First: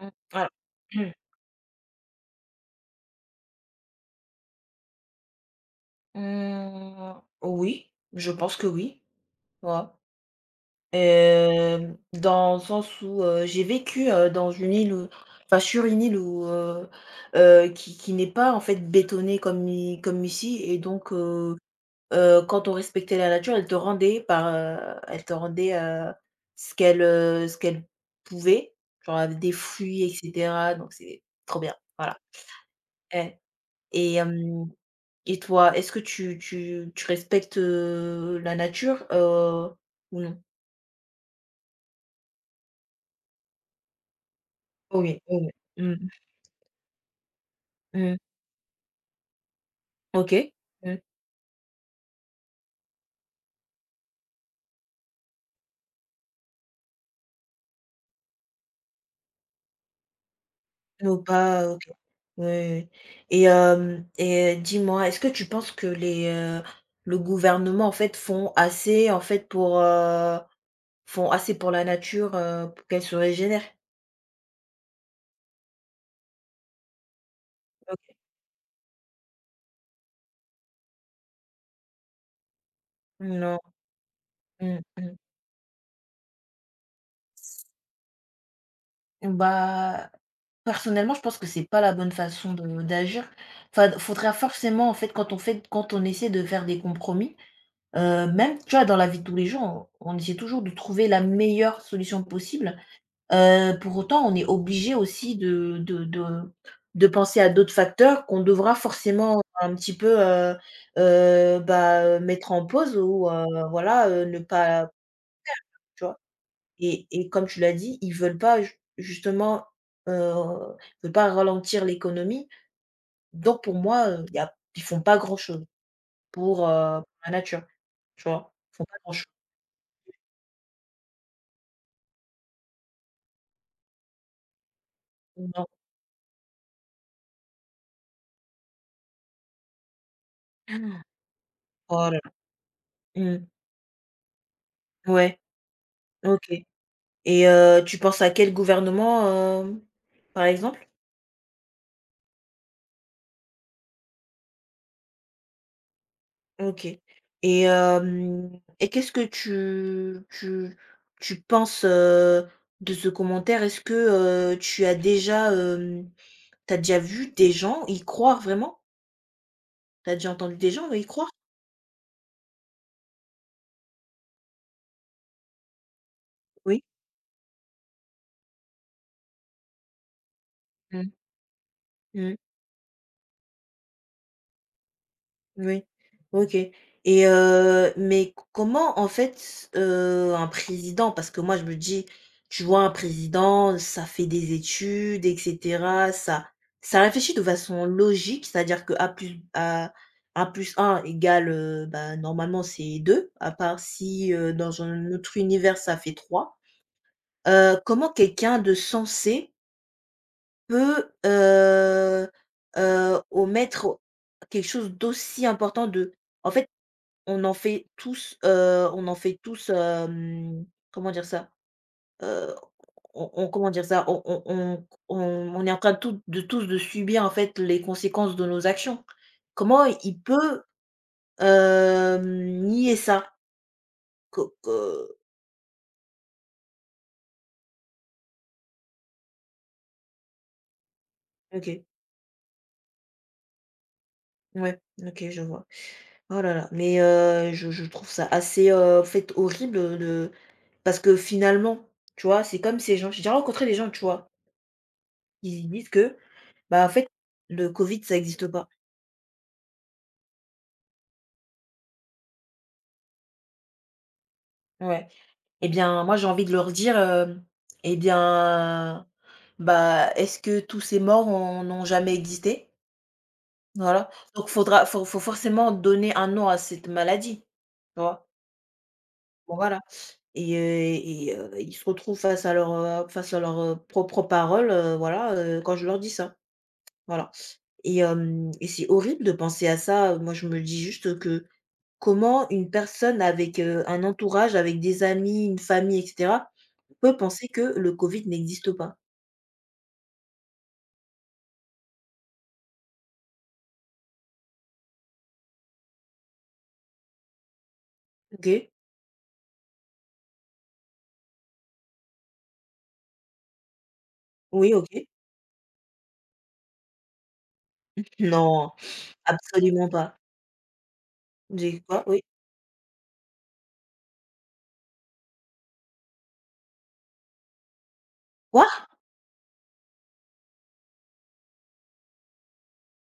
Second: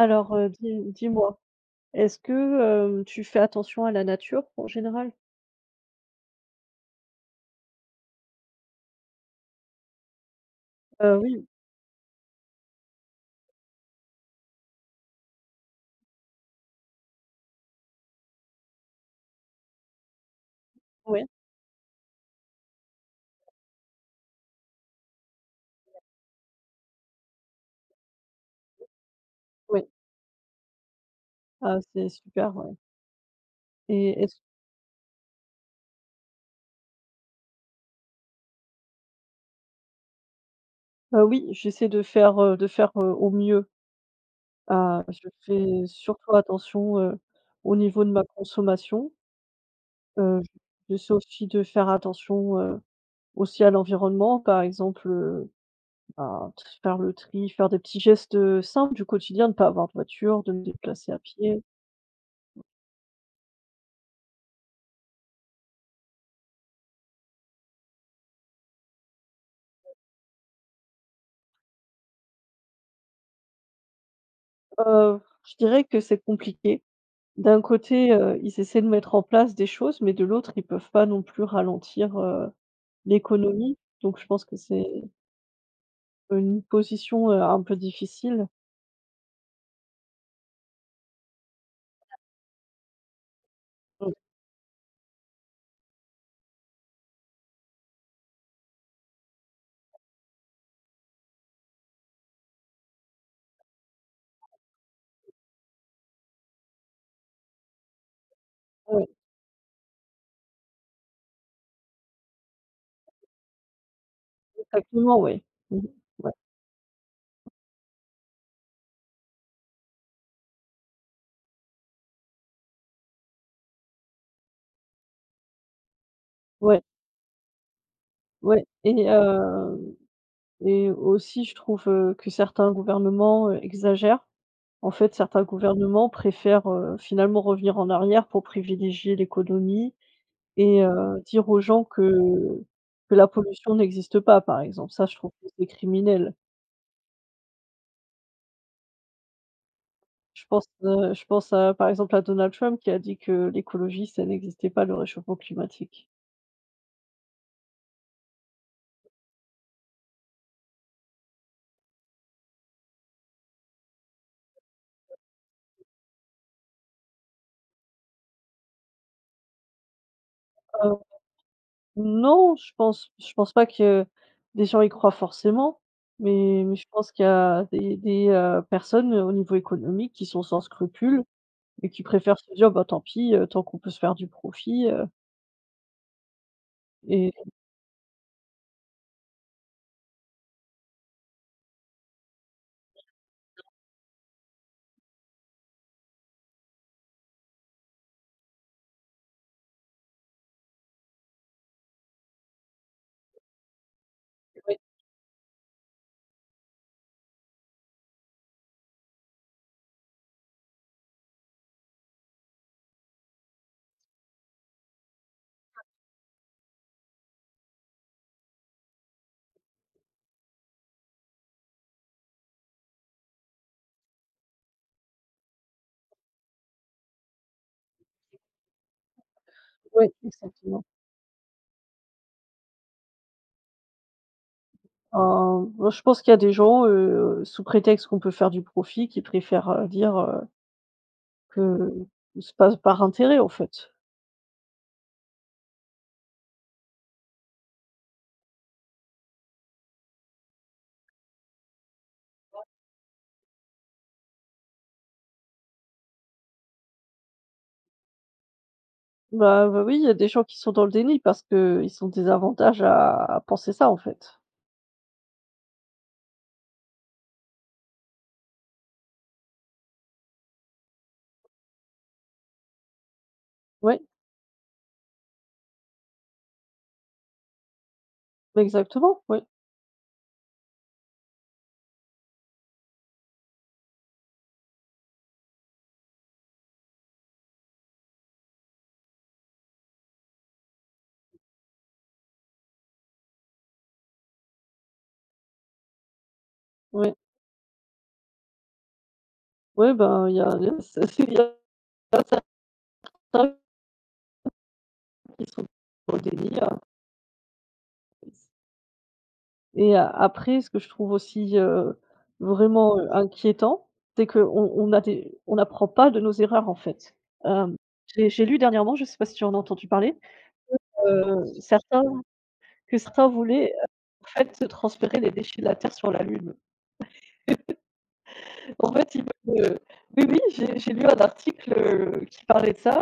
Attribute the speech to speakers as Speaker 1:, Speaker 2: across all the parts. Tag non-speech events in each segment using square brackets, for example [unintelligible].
Speaker 1: Mmh.
Speaker 2: heu,
Speaker 1: Alors,
Speaker 2: dis
Speaker 1: [clears throat]
Speaker 2: dis-moi, est-ce que, tu fais attention à la nature en général?
Speaker 1: mmh, oui, je pense que oui. Voilà.
Speaker 2: Oui,
Speaker 1: Dans le sens où, j'ai vécu, dans une île où enfin sur une île où, qui n'est pas en fait bétonnée comme ici, et donc
Speaker 2: oui.
Speaker 1: quand on respectait la nature, elle te rendait par, elle te rendait, ce qu'elle pouvait, genre avec des
Speaker 2: Ouais.
Speaker 1: fruits et cetera. Donc c'est trop bien,
Speaker 2: Ah, c'est
Speaker 1: voilà.
Speaker 2: super, ouais.
Speaker 1: Ouais. et
Speaker 2: et est-ce
Speaker 1: Et toi, est-ce que tu respectes, la nature, ou non?
Speaker 2: Oui, j'essaie de faire, au mieux. Ah,
Speaker 1: Oui.
Speaker 2: je
Speaker 1: OK.
Speaker 2: fais
Speaker 1: Mmh,
Speaker 2: surtout attention, au niveau de
Speaker 1: mmh.
Speaker 2: ma consommation. Heu,
Speaker 1: OK. Mmh.
Speaker 2: J'essaie aussi de faire attention, aussi à l'environnement, par exemple, bah, faire le tri, faire des petits gestes, simples du quotidien, de ne pas avoir de voiture, de me déplacer à
Speaker 1: Ou
Speaker 2: pied.
Speaker 1: pas, OK. Oui, oui. Oui. Et hem et dis-moi, est-ce que tu penses que le gouvernement, en fait, font assez, en fait, font assez pour la nature, pour qu'elle se régénère?
Speaker 2: Je dirais que c'est compliqué. D'un côté,
Speaker 1: OK.
Speaker 2: ils essaient de mettre en place des choses, mais de l'autre, ils peuvent pas non plus ralentir,
Speaker 1: Non.
Speaker 2: l'économie. Donc je pense que
Speaker 1: Mmh
Speaker 2: c'est
Speaker 1: mh.
Speaker 2: une position, un peu difficile.
Speaker 1: Bah, personnellement, je pense que c'est pas la bonne façon de d'agir. Enfin,
Speaker 2: Mmh,
Speaker 1: faudrait forcément, en fait, quand on essaie de faire des compromis, même, tu vois, dans la vie de tous les jours, on essaie toujours de trouver la meilleure solution possible. Pour autant, on est obligé aussi de penser à d'autres facteurs qu'on devra
Speaker 2: ouais,
Speaker 1: forcément un petit peu, bah, mettre en pause, ou voilà, ne pas,
Speaker 2: exactement, ouais. Mmh mh.
Speaker 1: tu vois?
Speaker 2: Ouais,
Speaker 1: Et comme tu l'as dit, ils veulent pas ju justement, heu, ils veulent pas ralentir l'économie. Donc pour moi, y a ils font pas grand-chose
Speaker 2: ouais,
Speaker 1: pour la nature, tu vois?
Speaker 2: ouais
Speaker 1: Ils font pas
Speaker 2: et
Speaker 1: grand-chose.
Speaker 2: aussi je trouve, que certains gouvernements, exagèrent. En fait, certains
Speaker 1: Non.
Speaker 2: gouvernements préfèrent, finalement revenir en arrière pour privilégier l'économie. Et dire aux gens
Speaker 1: Oh
Speaker 2: que
Speaker 1: là là.
Speaker 2: la
Speaker 1: Mmh.
Speaker 2: pollution n'existe pas, par exemple. Ça, je trouve
Speaker 1: Ouais,
Speaker 2: que c'est criminel.
Speaker 1: OK. Et tu penses à quel gouvernement,
Speaker 2: Je
Speaker 1: par
Speaker 2: pense,
Speaker 1: exemple?
Speaker 2: heu, je pense à, par exemple, à Donald Trump qui a dit que l'écologie, ça n'existait pas, le réchauffement climatique.
Speaker 1: OK. Et hem et qu'est-ce que tu penses, de ce commentaire? Est-ce que, heu, tu as déjà, t'as déjà vu des gens y croire vraiment? T'as déjà entendu des gens
Speaker 2: Heu,
Speaker 1: y croire?
Speaker 2: non, je pense pas que des gens y croient forcément, mais
Speaker 1: Oui.
Speaker 2: je pense qu'il y a des personnes au niveau économique qui sont sans
Speaker 1: Mmh.
Speaker 2: scrupules et qui
Speaker 1: Mmh.
Speaker 2: préfèrent se dire: «Bah, tant pis, tant qu'on peut se faire du profit,»
Speaker 1: Oui. OK. Et
Speaker 2: et
Speaker 1: mais co comment, en fait, un président, parce que moi je me dis, tu vois, un président, ça fait des études et cetera, ça réfléchit de façon logique, c'est-à-dire que A plus un égale, bah, normalement c'est deux, à part si,
Speaker 2: ouais,
Speaker 1: dans un autre univers, ça fait 3. Comment quelqu'un de sensé peut, omettre quelque chose d'aussi important, de en fait, on en fait tous, on en fait tous, hem, comment dire ça? Heu, on Comment dire ça? On est en train de, tout de tous de subir, en fait, les conséquences de nos actions. Comment
Speaker 2: ouais,
Speaker 1: il peut,
Speaker 2: exactement.
Speaker 1: nier ça? Co co
Speaker 2: Heu, Moi je pense qu'il y a des gens, sous prétexte qu'on peut faire du profit, qui préfèrent, dire, que
Speaker 1: OK,
Speaker 2: se passe par intérêt en fait.
Speaker 1: ouais, OK, je vois. Oh là là, mais je trouve ça assez, en fait, horrible, de parce que finalement, tu vois, c'est comme ces gens j'ai déjà rencontré des gens, tu vois? Ils disent que, bah, en fait, le Covid, ça existe pas.
Speaker 2: Bah, bah, oui, il y a des gens qui sont dans le déni parce qu'ils sont désavantages à penser ça en fait.
Speaker 1: Ouais. Et bien, moi, j'ai envie de leur dire, hem: «Eh bien, bah, est-ce que tous ces morts ont n'ont jamais existé?»
Speaker 2: Oui,
Speaker 1: Voilà. Donc faudra faut faut forcément donner un nom à cette maladie, tu vois?
Speaker 2: exactement, oui,
Speaker 1: Bon, voilà. Et ils se retrouvent face à leur, propres paroles, voilà, quand je leur dis ça, voilà. Et hem et c'est horrible de penser à ça, moi je me dis juste que comment une personne avec, un entourage, avec des amis, une famille et cetera,
Speaker 2: oui,
Speaker 1: peut penser que le Covid n'existe pas?
Speaker 2: oui. Ben, il y a [laughs] il y a ça, il qui sont dans le déni,
Speaker 1: OK,
Speaker 2: Et a après, ce que je trouve aussi, vraiment, inquiétant, c'est qu'on
Speaker 1: oui, OK.
Speaker 2: on a des on n'apprend pas de nos erreurs, en fait. Hem, j'ai lu
Speaker 1: Non,
Speaker 2: dernièrement, je ne sais pas si tu en as entendu
Speaker 1: absolument
Speaker 2: parler.
Speaker 1: pas. J'ai
Speaker 2: Certains
Speaker 1: quoi? Oui.
Speaker 2: Que certains voulaient, en fait, se transférer les déchets de la Terre sur la Lune.
Speaker 1: Quoi?
Speaker 2: En fait, ils veulent, oui, oui, j'ai lu un article, qui parlait de ça,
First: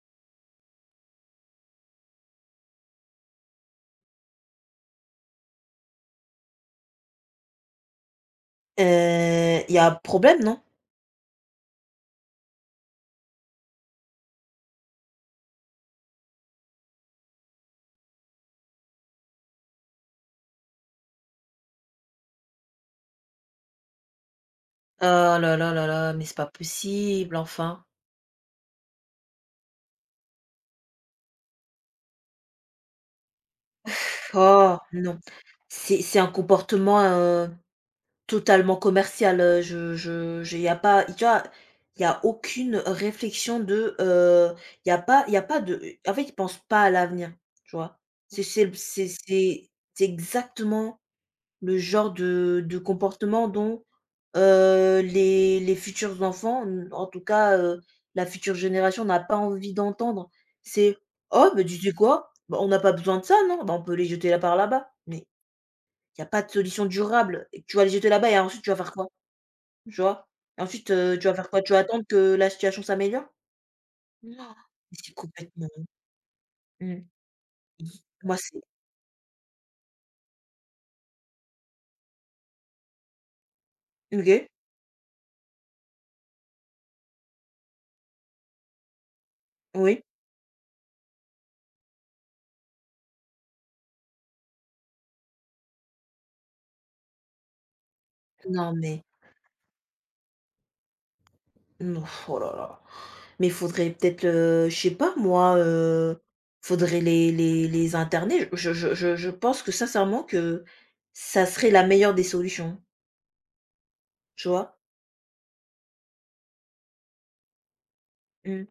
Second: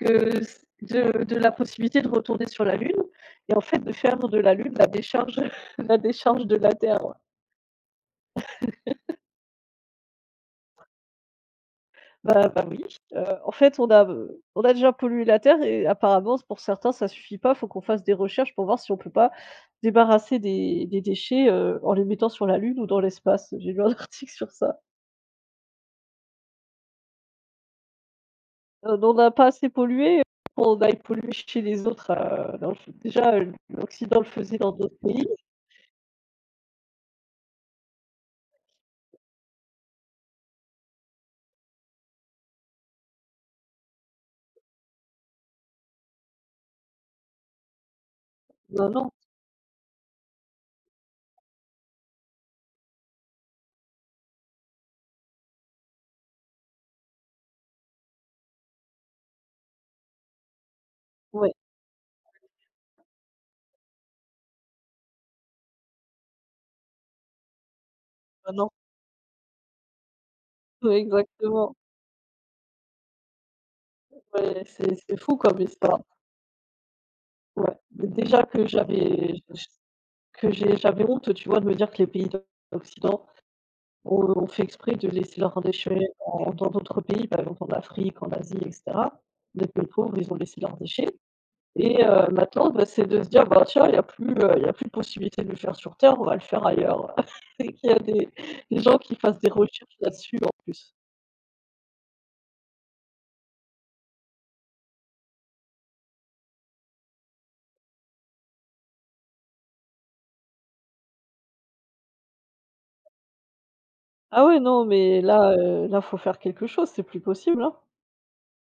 Speaker 2: que c de la possibilité de retourner sur la Lune et en fait de faire de la Lune la décharge [laughs] la décharge de la Terre.
Speaker 1: Il y a un problème, non?
Speaker 2: Bah bah oui, en fait, on a déjà pollué la terre et apparemment, pour certains, ça suffit pas. Il faut qu'on fasse des recherches pour voir si on peut pas débarrasser des déchets, en les mettant sur la lune ou dans l'espace. J'ai lu un [laughs] article sur ça.
Speaker 1: Oh là là là là, mais c'est pas possible, enfin.
Speaker 2: On n'a pas assez pollué, pour qu'on aille polluer chez les autres, dans le déjà, l'Occident le faisait dans
Speaker 1: Oh,
Speaker 2: d'autres
Speaker 1: non.
Speaker 2: pays.
Speaker 1: C'est un comportement, totalement commercial, je y a pas, tu vois? Y a aucune réflexion, y a pas, de en fait, ils pensent pas à l'avenir, tu vois? C'est c'est c'est
Speaker 2: Maintenant
Speaker 1: c'est c'est exactement le genre de comportement dont, les futurs enfants, n en tout cas, la future génération n'a pas envie d'entendre. C'est: «Oh,
Speaker 2: Ouais,
Speaker 1: bah, tu sais quoi? Bah, on n'a pas besoin de ça, non? Bah, on peut les jeter là, par là-bas». Mais il y a pas de solution durable. Et tu vas le jeter là-bas, et ensuite tu
Speaker 2: maintenant
Speaker 1: vas faire quoi? Tu vois? Et
Speaker 2: [laughs]
Speaker 1: ensuite,
Speaker 2: ouais,
Speaker 1: tu vas faire quoi? Tu
Speaker 2: exactement.
Speaker 1: vas attendre que la situation s'améliore? Non,
Speaker 2: Ouais, c'est
Speaker 1: mais c'est
Speaker 2: c'est fou comme
Speaker 1: complètement,
Speaker 2: histoire.
Speaker 1: mmh,
Speaker 2: Ouais,
Speaker 1: moi
Speaker 2: déjà
Speaker 1: c'est,
Speaker 2: que j'avais que j'ai j'avais honte, tu vois, de me dire que les pays d'occident on
Speaker 1: OK,
Speaker 2: fait exprès de laisser leurs déchets en dans d'autres pays, par exemple en Afrique, en Asie et cetera. Des pays
Speaker 1: oui.
Speaker 2: pauvres, ils ont laissé leurs déchets et maintenant, bah, c'est de se dire: «Bah, tiens, il y a plus de possibilité de le faire sur terre, on va le faire ailleurs» [laughs] et qu'il y a des
Speaker 1: Non,
Speaker 2: des gens
Speaker 1: mais
Speaker 2: qui fassent des recherches là-dessus en plus.
Speaker 1: non, oh là là. Mais faudrait peut-être, je sais pas moi, faudrait les interner. Je pense que sincèrement que ça serait la meilleure des solutions,
Speaker 2: Ah
Speaker 1: tu
Speaker 2: ouais,
Speaker 1: vois?
Speaker 2: non, mais là, faut faire quelque chose, c'est plus possible, hein.
Speaker 1: Mmh,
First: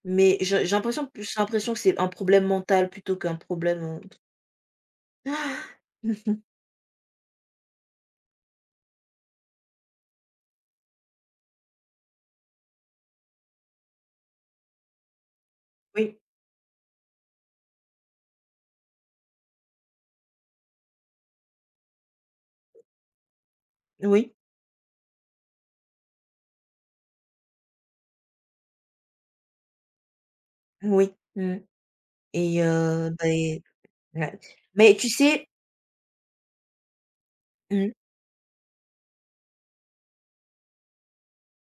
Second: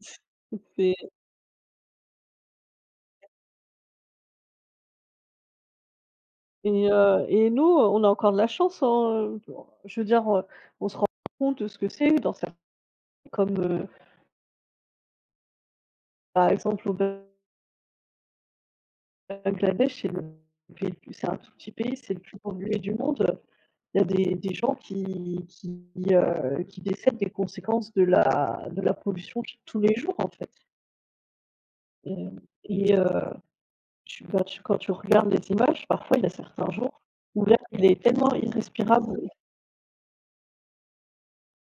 Speaker 2: [laughs]
Speaker 1: mais j'ai
Speaker 2: C'est
Speaker 1: l'impression plus j'ai l'impression que c'est un problème mental plutôt qu'un problème, ah! [laughs]
Speaker 2: et nous, on a encore de la chance, hein, je veux dire, on compte de ce que c'est dans certains comme,
Speaker 1: Oui,
Speaker 2: par exemple, au Brésil Bangladesh, c'est le pays le plus c'est un tout petit pays, c'est le plus pollué du monde. Il y a
Speaker 1: oui,
Speaker 2: des gens qui qui, qui décèdent des conséquences de la pollution ch tous les jours, en fait.
Speaker 1: oui,
Speaker 2: et
Speaker 1: et
Speaker 2: et heu,
Speaker 1: beh,
Speaker 2: tu
Speaker 1: ouais.
Speaker 2: bah, tu quand tu
Speaker 1: Mais tu
Speaker 2: regardes
Speaker 1: sais,
Speaker 2: les images, parfois, il y a certains jours où l'air, il
Speaker 1: mmh,
Speaker 2: est tellement irrespirable.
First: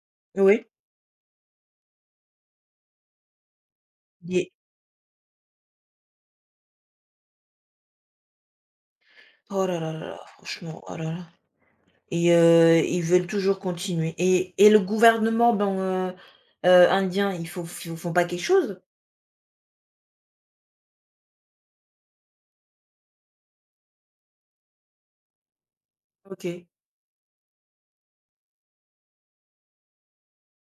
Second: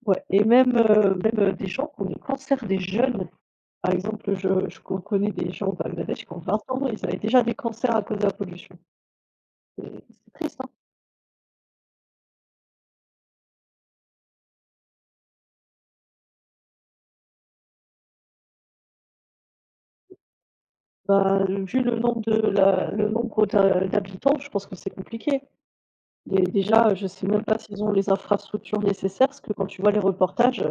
Speaker 2: Ouais et
Speaker 1: oui,
Speaker 2: même, des gens qui ont des cancers, des jeunes. Par exemple, je
Speaker 1: des
Speaker 2: je connais des gens au Bangladesh qui ont 20 ans, ils avaient déjà des cancers à cause de la pollution.
Speaker 1: oh là
Speaker 2: C'est
Speaker 1: là là là,
Speaker 2: c'est triste, hein.
Speaker 1: franchement, oh là là. Et ils veulent toujours continuer, et le gouvernement, ben, heu indien, ils font pas quelque chose?
Speaker 2: Bah, vu le nombre d'habitants, je pense que c'est compliqué. Dé
Speaker 1: OK.
Speaker 2: déjà, je sais même pas s'ils ont les infrastructures nécessaires, parce que quand tu vois les reportages,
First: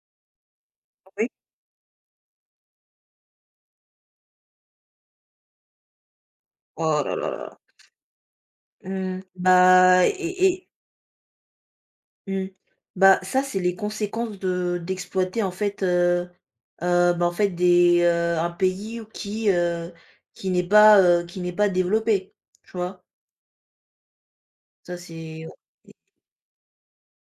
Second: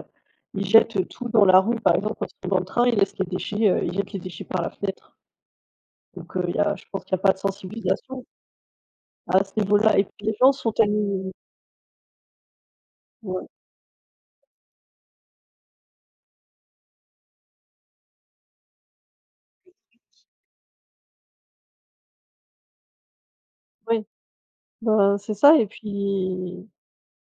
Speaker 2: ils jettent tout
Speaker 1: Oui.
Speaker 2: dans la rue. Par exemple, quand ils sont dans le train, ils jettent les déchets par la fenêtre. Donc, il y a je
Speaker 1: Oh
Speaker 2: pense qu'il
Speaker 1: là
Speaker 2: y a
Speaker 1: là
Speaker 2: pas
Speaker 1: là
Speaker 2: de
Speaker 1: là.
Speaker 2: sensibilisation
Speaker 1: Mmh,
Speaker 2: à ce niveau-là et
Speaker 1: bah,
Speaker 2: puis les gens
Speaker 1: et
Speaker 2: sont tellement
Speaker 1: mmh. Bah, ça,
Speaker 2: ouais,
Speaker 1: c'est les conséquences de d'exploiter, en fait, bah, en fait, un pays, ou qui, qui n'est pas développé, tu vois?
Speaker 2: ouais,
Speaker 1: Ça
Speaker 2: bah, c'est
Speaker 1: c'est
Speaker 2: ça et puis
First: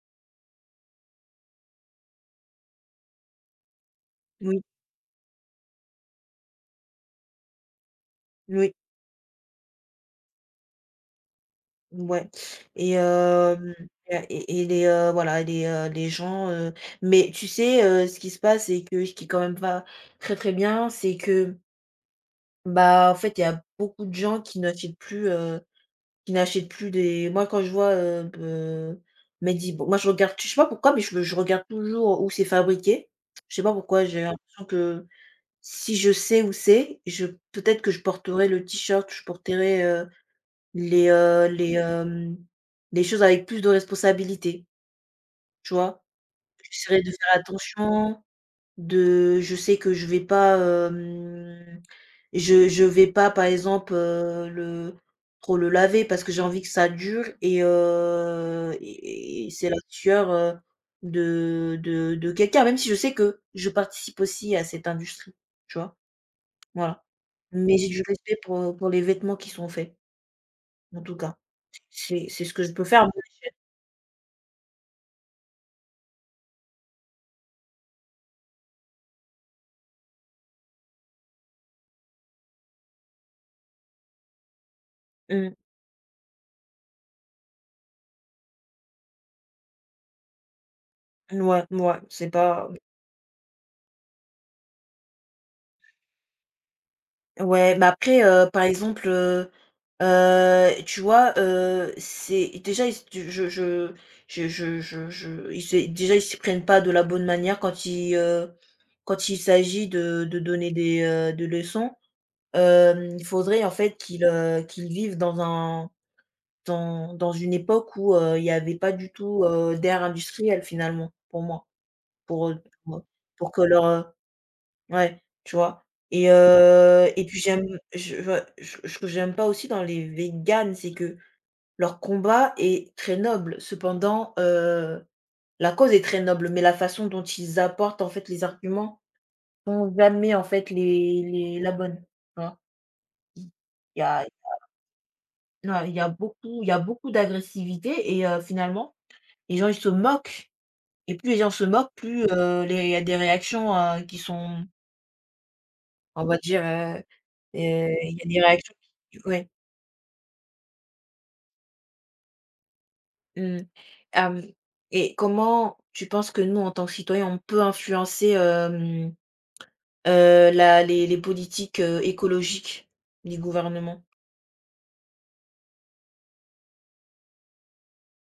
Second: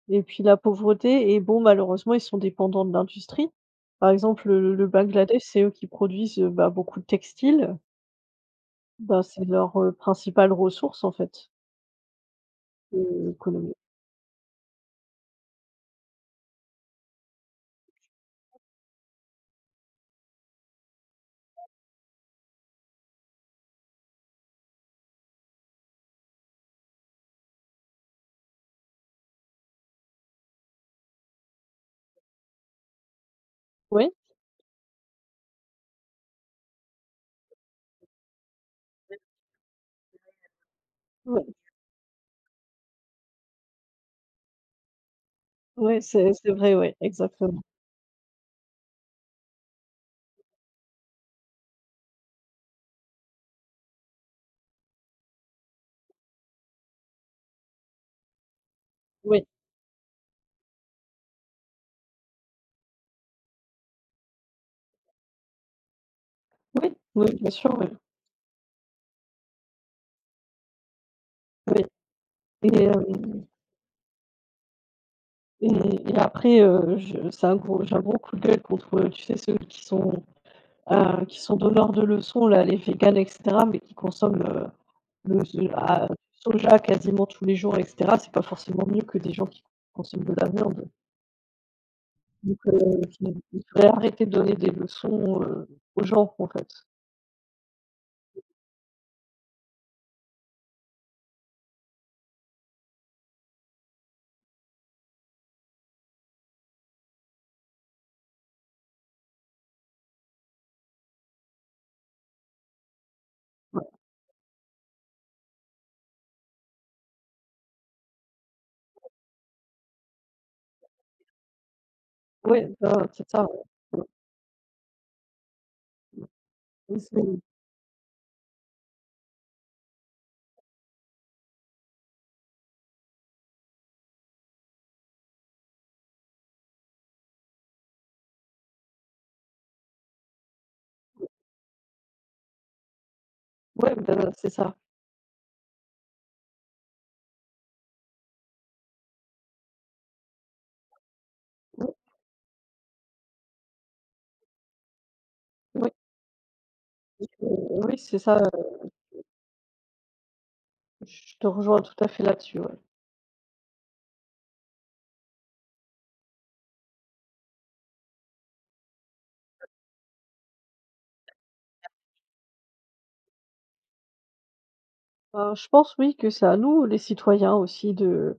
Speaker 2: la pauvreté et bon, malheureusement, ils sont dépendants de l'industrie. Par exemple,
Speaker 1: oui,
Speaker 2: le Bangladesh, c'est eux qui produisent, bah, beaucoup de textiles.
Speaker 1: oui,
Speaker 2: Bah, c'est leur, principale ressource en fait,
Speaker 1: ouais. Et hem
Speaker 2: économique.
Speaker 1: et voilà, les gens, mais tu sais, ce qui se passe, et que ce qui est quand même pas très, très bien, c'est que, bah, en fait, il y a beaucoup de gens qui n'achètent plus, qui n'achètent plus des, moi quand je vois, Medib moi je regarde, je sais pas pourquoi, mais je regarde toujours où c'est fabriqué. Je sais pas pourquoi,
Speaker 2: Oui,
Speaker 1: j'ai l'impression que si je sais où c'est, je peut-être que je porterai le t-shirt, je porterai, les, heu,
Speaker 2: oui,
Speaker 1: les, hem, les choses avec plus de responsabilité, tu
Speaker 2: oui,
Speaker 1: vois?
Speaker 2: c'est vrai, oui,
Speaker 1: J'essaierai de faire
Speaker 2: exactement.
Speaker 1: attention, de je sais que je vais pas, hem, je vais pas, par exemple, le trop le laver, parce que j'ai envie que ça dure. Et
Speaker 2: Oui,
Speaker 1: et c'est la sueur, de quelqu'un, même si je sais que je participe aussi à cette industrie, tu vois?
Speaker 2: oui,
Speaker 1: Voilà.
Speaker 2: oui, bien sûr,
Speaker 1: Mais
Speaker 2: oui,
Speaker 1: j'ai du respect pour, les vêtements qui sont faits, en tout cas.
Speaker 2: oui
Speaker 1: C'est ce que je
Speaker 2: et
Speaker 1: peux
Speaker 2: hem
Speaker 1: faire.
Speaker 2: et et après, je c'est un gros j'ai un gros coup de gueule contre, tu sais ceux qui sont, donneurs de leçons là, les végans et cetera, mais qui consomment,
Speaker 1: Mmh,
Speaker 2: soja quasiment tous les jours et cetera. C'est pas forcément mieux que des gens qui consomment de la viande.
Speaker 1: ouais, ouais, c'est
Speaker 2: Donc,
Speaker 1: pas
Speaker 2: il faudrait arrêter de donner des leçons, aux gens en fait.
Speaker 1: ouais, mais après, par exemple, tu vois, c'est déjà ils tu je ils se déjà ils s'y prennent pas de la bonne manière quand ils, quand il s'agit de donner des leçons. Il faudrait en fait qu'ils, qu'ils vivent dans un dans dans une époque où, il y avait pas du tout, d'ère industrielle, finalement pour moi, pour, heu,
Speaker 2: Ouais,
Speaker 1: pour,
Speaker 2: bah, c'est ça,
Speaker 1: pour que
Speaker 2: ouais.
Speaker 1: leur,
Speaker 2: Mmh.
Speaker 1: ouais, tu vois?
Speaker 2: Ils
Speaker 1: Et puis j'aime, je j ce que j'aime pas aussi dans les véganes, c'est que leur combat est très noble. Cependant, la cause est très noble, mais la façon dont ils apportent, en fait, les arguments sont jamais, en fait, les la bonne, tu vois?
Speaker 2: Ouais,
Speaker 1: Il y a
Speaker 2: bah, c'est ça.
Speaker 1: non, il y a beaucoup d'agressivité. Et finalement, les gens, ils se moquent. Et plus les gens se
Speaker 2: Oui,
Speaker 1: moquent, plus, les il y a des réactions, qui sont,
Speaker 2: oui,
Speaker 1: on va dire,
Speaker 2: je oui,
Speaker 1: il
Speaker 2: c'est
Speaker 1: y a
Speaker 2: ça,
Speaker 1: des réactions qui ouais,
Speaker 2: je te rejoins tout à fait là-dessus, ouais.
Speaker 1: mmh. Hem Et comment tu penses que nous, en tant que citoyens, on peut influencer, hem la les politiques, écologiques, des gouvernements.
Speaker 2: Ben, je pense, oui, que c'est à nous, les citoyens aussi, de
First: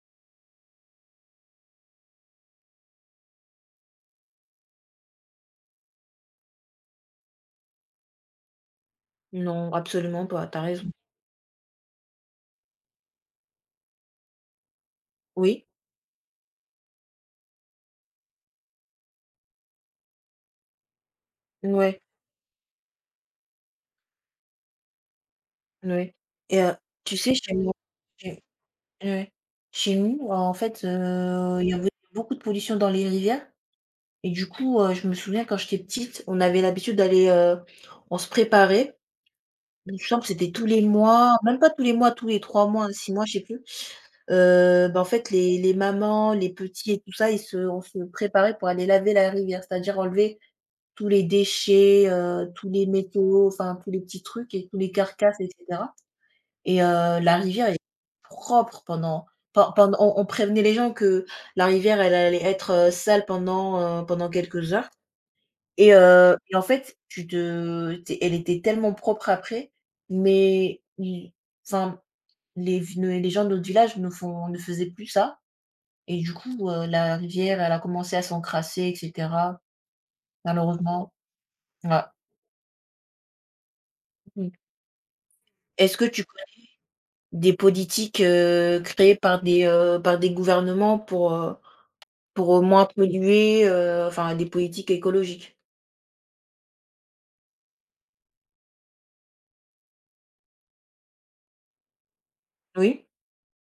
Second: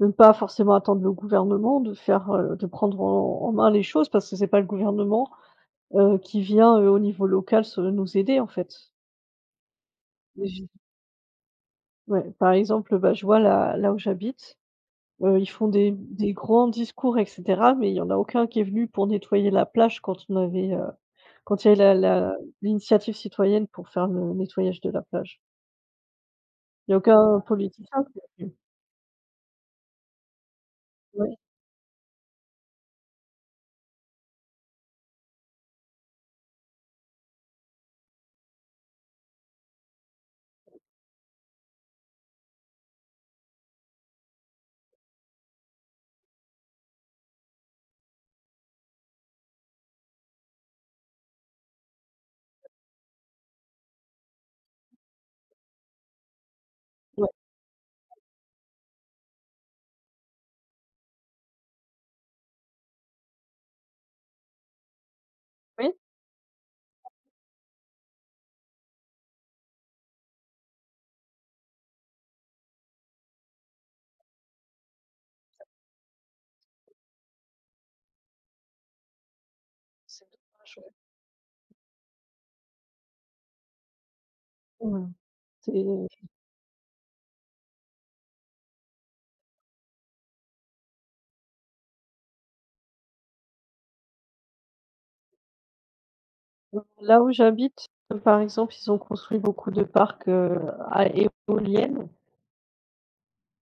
Speaker 2: ne pas forcément attendre le gouvernement, de prendre en main les choses parce que c'est pas le gouvernement, qui vient, au niveau local se nous aider, en fait.
Speaker 1: Non, absolument
Speaker 2: Et
Speaker 1: pas, t'as
Speaker 2: j
Speaker 1: raison.
Speaker 2: Ouais, par exemple, bah, je vois là où j'habite, ils
Speaker 1: Oui,
Speaker 2: font des grands discours et cetera, mais il y en a aucun qui est venu pour nettoyer la plage quand il y a eu la
Speaker 1: ouais,
Speaker 2: la l'initiative citoyenne pour faire le nettoyage de la plage.
Speaker 1: ouais. Et
Speaker 2: Il y a
Speaker 1: tu sais
Speaker 2: aucun
Speaker 1: chez nous
Speaker 2: politicien qui [unintelligible]
Speaker 1: chez
Speaker 2: l'a fait.
Speaker 1: ouais, chez nous, en fait,
Speaker 2: Ouais,
Speaker 1: il y avait beaucoup de pollution dans les rivières. Et du coup, je me souviens quand j'étais petite, on avait l'habitude d'aller, on se préparait, il me semble que c'était tous les mois, même pas tous les mois, tous les 3 mois, 6 mois, je sais plus. Bah, en fait, les mamans, les petits et tout ça, ils se on se préparait pour aller laver la rivière, c'est-à-dire enlever tous les déchets, tous les métaux, enfin tous les petits trucs et tous les carcasses et cetera. Et
Speaker 2: ouais,
Speaker 1: la rivière est propre pendant, on prévenait les gens que la rivière, elle allait être, sale pendant, pendant quelques heures.
Speaker 2: oui.
Speaker 1: Et et en fait, tu te tu elle était tellement propre après, mais i enfin les vi ne les gens de notre village ne faisaient plus ça. Et du coup, la rivière, elle a commencé à s'encrasser et cetera,
Speaker 2: C'est dommage,
Speaker 1: malheureusement. Ouais. Mmh.
Speaker 2: ouais. Mmh. C'est
Speaker 1: Est-ce que tu Des politiques, créées par des gouvernements, moins polluer, enfin des politiques écologiques.
Speaker 2: Là où j'habite, par exemple, ils ont construit beaucoup de parcs, à éoliennes.
Speaker 1: Oui,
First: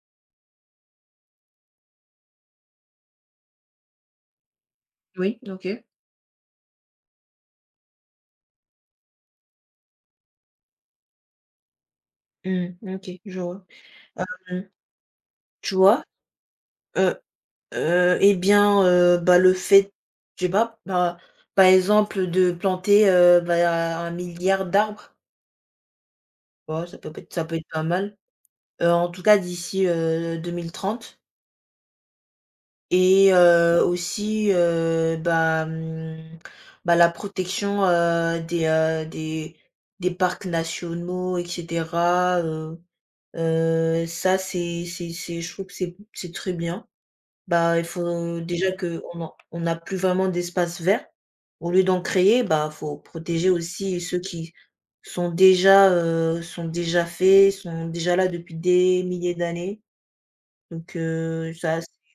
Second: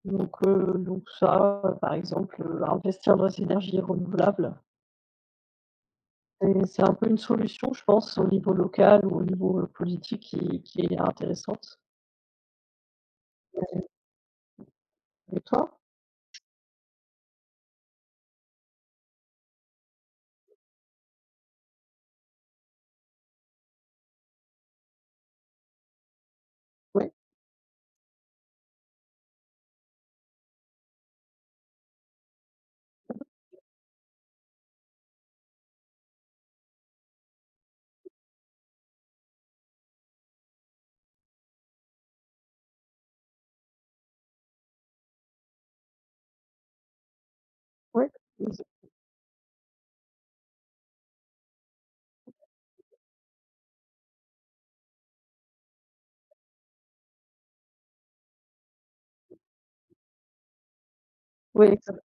Speaker 2: Donc ça, par exemple, investir dans les énergies renouvelables,
Speaker 1: oui, OK.
Speaker 2: c'est un peu une solution, je pense, au niveau local ou au niveau, politique qui est intéressante.
Speaker 1: Mmh, OK, je vois. Hem,
Speaker 2: Et toi?
Speaker 1: Tu vois? Heu, et bien, bah, le fait je sais pas, bah, par exemple, de planter, bah, 1 000 d'arbres, tu ça
Speaker 2: Oui,
Speaker 1: peut être, pas mal. En tout cas d'ici, 2030. Et aussi, bah, mmh, bah, la protection, des parcs nationaux et cetera, ça c'est je trouve que c'est très bien. Bah, il
Speaker 2: oui,
Speaker 1: faut
Speaker 2: exa
Speaker 1: déjà, qu'on en on n'a plus vraiment d'espace vert. Au lieu d'en créer, bah, faut protéger aussi ceux qui sont déjà faits, sont déjà là depuis des milliers d'années. Donc
Speaker 2: ouais,
Speaker 1: ça
Speaker 2: exactement.